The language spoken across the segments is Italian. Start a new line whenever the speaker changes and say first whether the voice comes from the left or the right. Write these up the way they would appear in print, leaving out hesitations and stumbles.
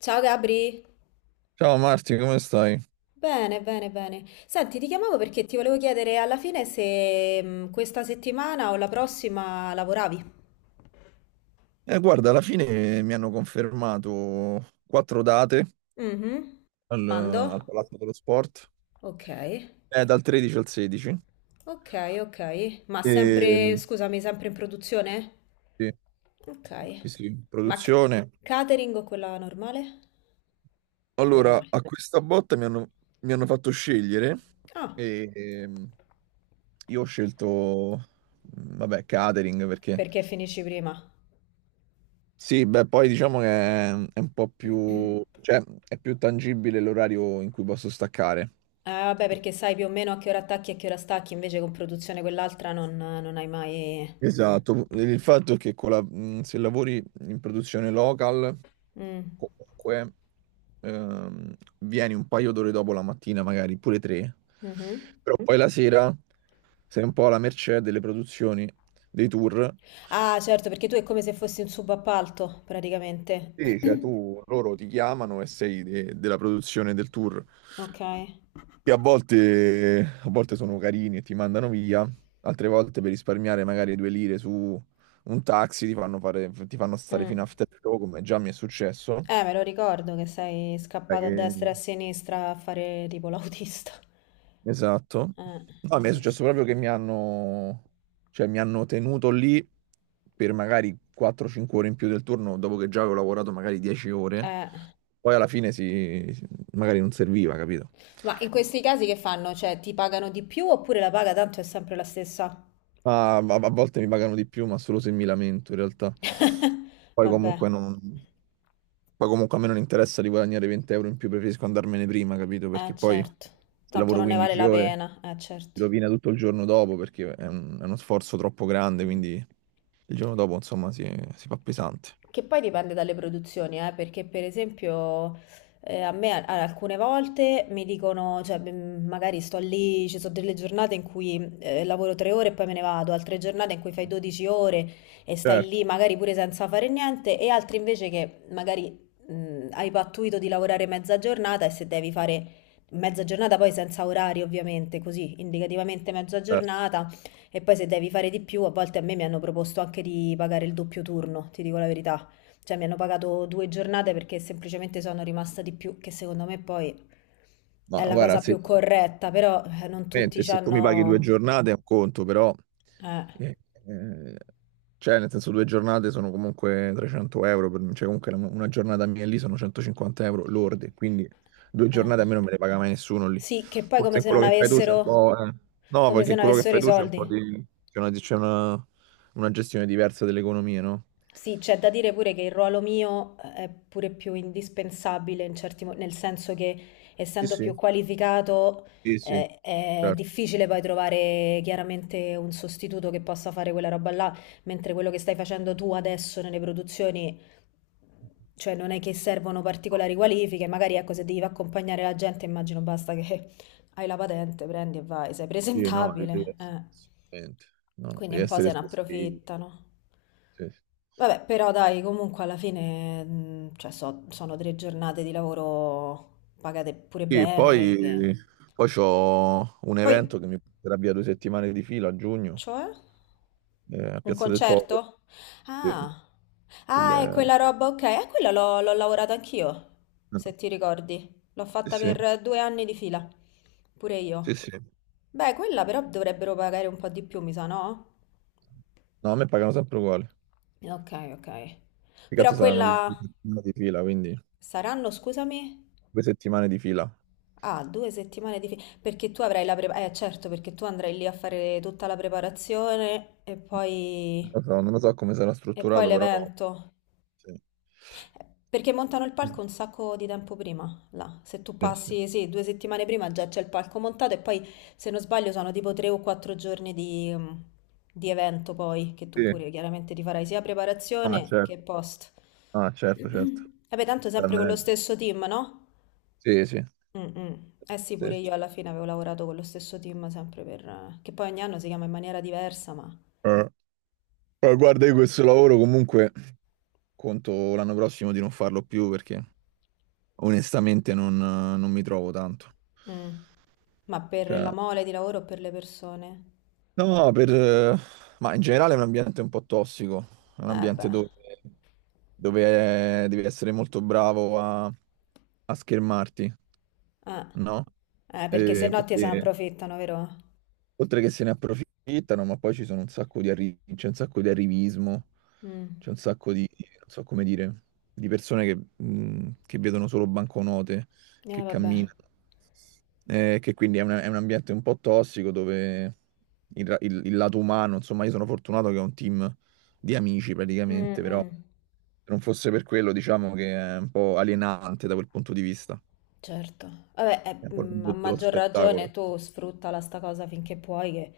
left: Ciao Gabri,
right: Ciao Marti, come stai?
left: bene, bene, bene. Senti, ti chiamavo perché ti volevo chiedere alla fine se questa settimana o la prossima lavoravi.
right: Guarda, alla fine mi hanno confermato quattro date
left: Mhm.
right: al,
left: Quando?
right: al Palazzo dello Sport,
left: Ok,
right: dal 13 al 16.
left: ok, ok. Ma sempre,
right: E,
left: scusami, sempre in produzione?
right: sì,
left: Ok.
right: sì, sì,
left: Ma
right: produzione.
left: catering o quella normale?
right: Allora,
left: Normale.
right: a questa botta mi hanno fatto scegliere
left: Ah,
right: e io ho scelto, vabbè, catering perché.
left: perché finisci prima?
right: Sì, beh, poi diciamo che è un po' più, cioè, è più tangibile l'orario in cui posso staccare.
left: Ah, vabbè, perché sai più o meno a che ora attacchi e a che ora stacchi, invece con produzione quell'altra non hai mai.
right: Esatto, il fatto è che se lavori in produzione local,
left: Mm.
right: comunque vieni un paio d'ore dopo la mattina, magari pure tre,
left: Mhm.
right: però poi la sera sei un po' alla mercé delle produzioni, dei tour.
left: Ah, certo, perché tu è come se fossi un subappalto, praticamente.
right: Sì, cioè tu, loro ti chiamano e sei della produzione del tour.
left: Ok.
right: Che a volte sono carini e ti mandano via, altre volte per risparmiare magari 2 lire su un taxi ti fanno fare, ti fanno stare
left: Mm.
right: fino a after show, come già mi è successo.
left: Me lo ricordo che sei
right: Sai
left: scappato a destra
right: che-
left: e a sinistra a fare tipo l'autista.
right: Esatto.
left: Eh,
right: No, mi è
left: sì, sì.
right: successo proprio che cioè, mi hanno tenuto lì per magari 4-5 ore in più del turno, dopo che già avevo lavorato magari 10 ore.
left: Eh.
right: Poi alla fine magari non serviva, capito?
left: Ma in questi casi che fanno? Cioè, ti pagano di più oppure la paga tanto è sempre la stessa?
right: Ah, a volte mi pagano di più, ma solo se mi lamento in realtà. Poi
left: Vabbè.
right: comunque non. Poi comunque a me non interessa di guadagnare 20 euro in più, preferisco andarmene prima, capito? Perché poi
left: Certo.
right: se
left: Tanto
right: lavoro
left: non ne vale
right: 15
left: la
right: ore
left: pena.
right: si
left: Certo.
right: rovina tutto il giorno dopo perché è uno sforzo troppo grande,
left: Mm.
right: quindi il giorno dopo insomma si fa pesante.
left: Che poi dipende dalle produzioni, perché per esempio a me alcune volte mi dicono, cioè magari sto lì, ci sono delle giornate in cui lavoro tre ore e poi me ne vado, altre giornate in cui fai 12 ore e stai
right: Certo,
left: lì magari pure senza fare niente, e altre invece che magari hai pattuito di lavorare mezza giornata e se devi fare mezza giornata poi senza orari ovviamente, così indicativamente mezza
right: certo.
left: giornata e poi se devi fare di più, a volte a me mi hanno proposto anche di pagare il doppio turno, ti dico la verità. Cioè mi hanno pagato due giornate perché semplicemente sono rimasta di più, che secondo me poi
right: Ma
left: è la
right: guarda,
left: cosa
right: sì.
left: più corretta, però non tutti
right: Mente,
left: ci
right: se tu mi paghi due
left: hanno.
right: giornate è un conto, però,
left: Eh,
right: eh, eh, cioè, nel senso, 2 giornate sono comunque 300 euro, cioè, comunque una giornata mia lì sono 150 euro lordi, quindi due
left: eh.
right: giornate a me non me le paga mai nessuno lì.
left: Sì, che poi
right: Forse in quello che fai tu c'è un po', no,
left: come
right: perché
left: se
right: in
left: non
right: quello che
left: avessero
right: fai
left: i
right: tu c'è un po'
left: soldi.
right: di, una gestione diversa dell'economia, no?
left: Sì, c'è da dire pure che il ruolo mio è pure più indispensabile in certi nel senso che
right: Sì,
left: essendo più
right: sì.
left: qualificato
right: Sì, sì,
left: è
right: certo.
left: difficile poi trovare chiaramente un sostituto che possa fare quella roba là, mentre quello che stai facendo tu adesso nelle produzioni, cioè non è che servono particolari qualifiche, magari ecco se devi accompagnare la gente immagino basta che hai la patente, prendi e vai, sei
right: Sì, no, devi
left: presentabile,
right: essere,
left: eh.
right: assolutamente. No,
left: Quindi
right: devi
left: un po'
right: essere
left: se ne
right: scospigli.
left: approfittano. Vabbè, però dai, comunque alla fine, cioè, sono tre giornate di lavoro pagate pure
right: Sì,
left: bene.
right: poi, poi c'ho un
left: Poi,
right: evento che mi porterà via 2 settimane di fila a giugno,
left: cioè,
right: a
left: un
right: Piazza del Popolo.
left: concerto?
right: Sì,
left: Ah,
right: il-
left: ah, è
right: eh,
left: quella roba, ok. A quella l'ho lavorato anch'io, se ti ricordi. L'ho fatta
right: sì,
left: per due anni di fila, pure io.
right: sì, sì, sì.
left: Beh, quella però dovrebbero pagare un po' di più, mi sa, no?
right: No, a me pagano sempre uguali.
left: Ok, ok.
right: Che
left: Però
right: cazzo saranno due
left: quella
right: settimane di fila, quindi
left: saranno, scusami.
right: 2 settimane di fila.
left: Ah, due settimane perché tu avrai la preparazione. Certo, perché tu andrai lì a fare tutta la preparazione
right: Non lo so, non lo so come sarà
left: e poi
right: strutturato, però
left: l'evento.
right: sì.
left: Perché montano il palco un sacco di tempo prima, là. Se tu
right: Sì, sì.
left: passi, sì, due settimane prima già c'è il palco montato e poi, se non sbaglio, sono tipo tre o quattro giorni di evento poi, che tu
right: Sì.
left: pure chiaramente ti farai sia
right: Ah,
left: preparazione che
right: certo.
left: post.
right: Ah, certo, certo.
left: Vabbè, tanto
right: Beh,
left: sempre con lo
right: meglio.
left: stesso team, no?
right: Sì, sì.
left: Mm, mm. Eh sì, pure
right: Stesso.
left: io alla fine avevo lavorato con lo stesso team sempre che poi ogni anno si chiama in maniera diversa, ma.
right: Eh, guarda, io questo lavoro comunque. Conto l'anno prossimo di non farlo più perché onestamente non mi trovo tanto.
left: Mm. Ma per
right: Cioè,
left: la mole di lavoro o per le persone?
right: no, ma in generale è un ambiente un po' tossico, è un
left: Eh
right: ambiente
left: beh,
right: dove devi essere molto bravo a schermarti,
left: eh,
right: no?
left: Perché se no ti se ne
right: Perché.
left: approfittano, vero?
right: Oltre che se ne approfittano, ma poi ci sono un sacco di arri- c'è un sacco di arrivismo,
left: Mm.
right: c'è un sacco di, non so come dire, di persone che vedono solo banconote,
left: Eh
right: che
left: vabbè.
right: camminano, che quindi è un ambiente un po' tossico dove il lato umano, insomma, io sono fortunato che ho un team di amici
left: Mm,
right: praticamente, però
left: mm.
right: se non fosse per quello, diciamo che è un po' alienante da quel punto di vista,
left: Certo, vabbè,
right: è un po' il
left: a
right: mondo dello
left: maggior ragione
right: spettacolo.
left: tu sfruttala sta cosa finché puoi, che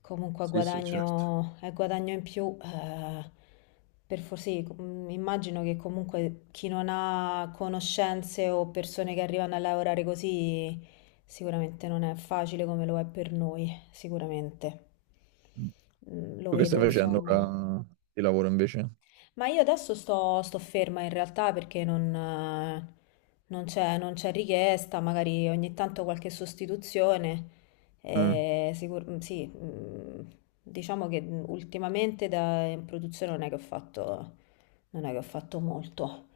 left: comunque
right: Sì, sì, certo.
left: è guadagno in più. Per forse, immagino che comunque chi non ha conoscenze o persone che arrivano a lavorare così, sicuramente non è facile come lo è per noi, sicuramente. Mm, lo
right: Tu che stai
left: vedo,
right: facendo
left: insomma.
right: ora di lavoro invece?
left: Ma io adesso sto ferma in realtà perché non c'è richiesta, magari ogni tanto qualche sostituzione.
right: Mm.
left: Sì, diciamo che ultimamente in produzione non è che ho fatto, non è che ho fatto molto.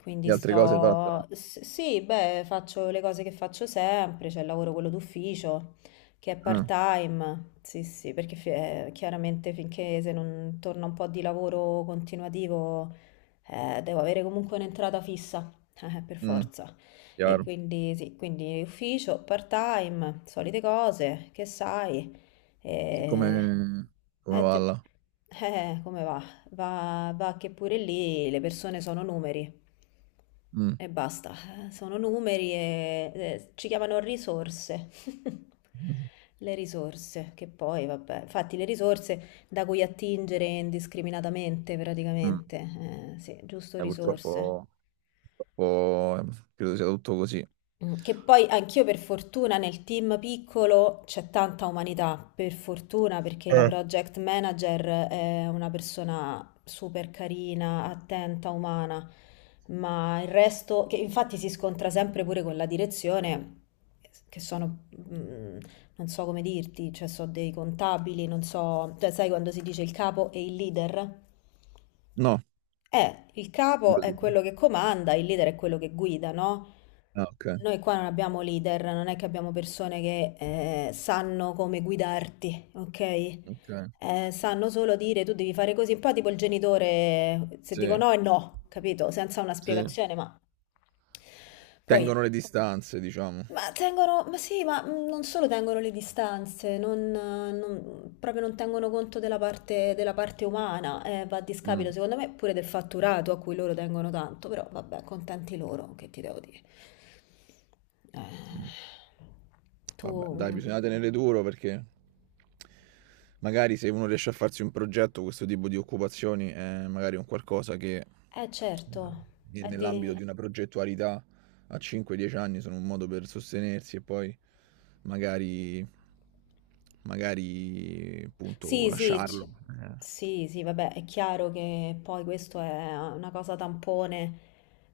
left: Quindi
right: Le altre cose hai fatto,
left: sì, beh, faccio le cose che faccio sempre, c'è il lavoro quello d'ufficio, che è
right: no?
left: part-time. Sì, sì, perché chiaramente finché se non torna un po' di lavoro continuativo, devo avere comunque un'entrata fissa, per
right: Mm. Mm.
left: forza. E
right: Chiaro.
left: quindi sì, quindi ufficio, part-time, solite cose, che sai.
right: Come,
left: E...
right: come
left: eh,
right: va
left: te-
right: là?
left: come va? Va che pure lì le persone sono numeri
right: Mm.
left: e basta, sono numeri e ci chiamano risorse. Le risorse, che poi, vabbè, infatti le risorse da cui attingere indiscriminatamente
right: Mm.
left: praticamente, sì, giusto risorse.
right: Purtroppo, purtroppo, credo sia tutto così.
left: Mm, che poi anch'io per fortuna nel team piccolo c'è tanta umanità, per fortuna perché la project manager è una persona super carina, attenta, umana, ma il resto, che infatti si scontra sempre pure con la direzione, che sono, non so come dirti, cioè so dei contabili, non so, cioè sai quando si dice il capo e il leader?
right: No.
left: Il capo
right: Così.
left: è quello che comanda, il leader è quello che guida, no?
right: Ah, ok.
left: Noi qua non abbiamo leader, non è che abbiamo persone che sanno come guidarti, ok?
right: Ok.
left: Sanno solo dire tu devi fare così, un po' tipo il genitore, se dico
right: Sì,
left: no è no, capito? Senza una
right: sì.
left: spiegazione, ma poi
right: Tengono le distanze, diciamo.
left: ma tengono, ma sì, ma non solo tengono le distanze, proprio non tengono conto della parte umana, va a discapito
right: Mm.
left: secondo me pure del fatturato a cui loro tengono tanto, però vabbè, contenti loro, che ti devo dire. Eh,
right: Mm.
left: tu,
right: Vabbè, dai,
left: mm,
right: bisogna tenere duro perché magari se uno riesce a farsi un progetto, questo tipo di occupazioni è magari un qualcosa che
left: eh certo, è di.
right: nell'ambito di una progettualità a 5-10 anni sono un modo per sostenersi e poi magari, magari appunto
left: Sì, sì,
right: lasciarlo. Eh,
left: sì, sì, vabbè, è chiaro che poi questo è una cosa tampone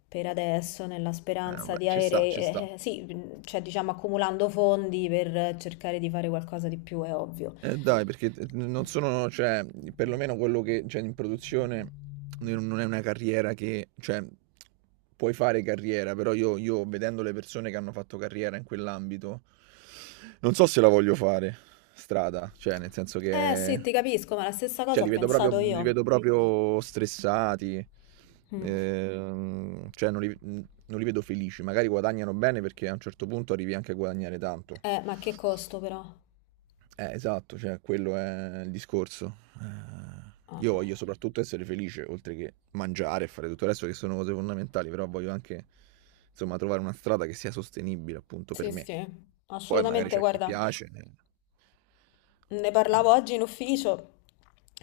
left: per adesso, nella
right: eh,
left: speranza
right: vabbè,
left: di
right: ci
left: avere,
right: sta, ci sta.
left: sì, cioè diciamo accumulando fondi per cercare di fare qualcosa di più, è ovvio.
right: Dai, perché t n non sono cioè, perlomeno quello che c'è in produzione n non è una carriera che cioè, puoi fare carriera, però io vedendo le persone che hanno fatto carriera in quell'ambito, non so se la voglio fare strada, cioè nel senso
left: Eh sì,
right: che
left: ti capisco, ma la stessa cosa
right: cioè li
left: ho
right: vedo proprio
left: pensato
right: li
left: io.
right: vedo. Sì. Proprio stressati. Mh.
left: Mm.
right: Cioè non li vedo felici. Magari guadagnano bene perché a un certo punto arrivi anche a guadagnare tanto.
left: Ma che costo però?
right: Esatto, cioè quello è il discorso. Eh, io
left: Ah.
right: voglio soprattutto essere felice, oltre che mangiare e fare tutto il resto che sono cose fondamentali, però voglio anche, insomma, trovare una strada che sia sostenibile appunto per
left: Sì,
right: me.
left: sì,
right: Poi magari
left: assolutamente,
right: c'è chi
left: guarda.
right: piace, eh.
left: Ne
right: Eh.
left: parlavo oggi in ufficio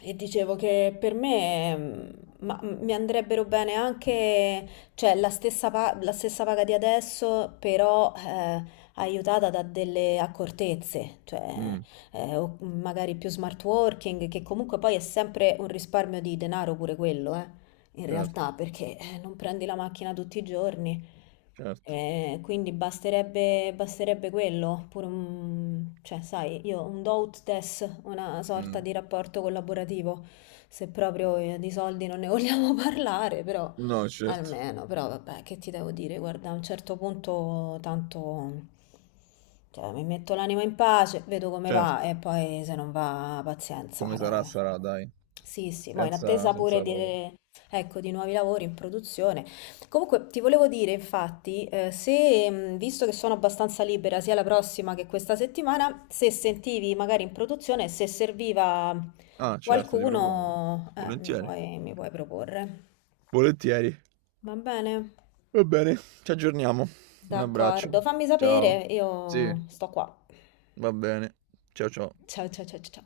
left: e dicevo che per me mi andrebbero bene anche, cioè, la stessa paga di adesso, però aiutata da delle accortezze, cioè,
right: Mm,
left: o magari più smart working, che comunque poi è sempre un risparmio di denaro pure quello, in
right: certo,
left: realtà, perché non prendi la macchina tutti i giorni.
right: certo.
left: Quindi basterebbe quello, pure cioè, sai, io un do ut des, una sorta
right: Mm.
left: di rapporto collaborativo, se proprio di soldi non ne vogliamo parlare, però
right: No, certo,
left: almeno, però vabbè, che ti devo dire, guarda, a un certo punto tanto, cioè, mi metto l'anima in pace, vedo come va
right: certo.
left: e poi se non va, pazienza.
right: Come sarà,
left: Eh.
right: sarà, dai.
left: Sì, sì, ma in
right: Senza,
left: attesa pure
right: senza
left: di,
right: paura.
left: Ecco, di nuovi lavori in produzione. Comunque ti volevo dire, infatti, se, visto che sono abbastanza libera sia la prossima che questa settimana, se sentivi magari in produzione, se serviva
right: Ah, certo, ti propongo.
left: qualcuno,
right: Volentieri.
left: mi puoi proporre.
right: Volentieri.
left: Va bene?
right: Va bene, ci aggiorniamo. Un abbraccio.
left: D'accordo, fammi
right: Ciao.
left: sapere,
right: Sì,
left: io sto qua.
right: va bene. Ciao ciao.
left: Ciao ciao ciao ciao. Ciao.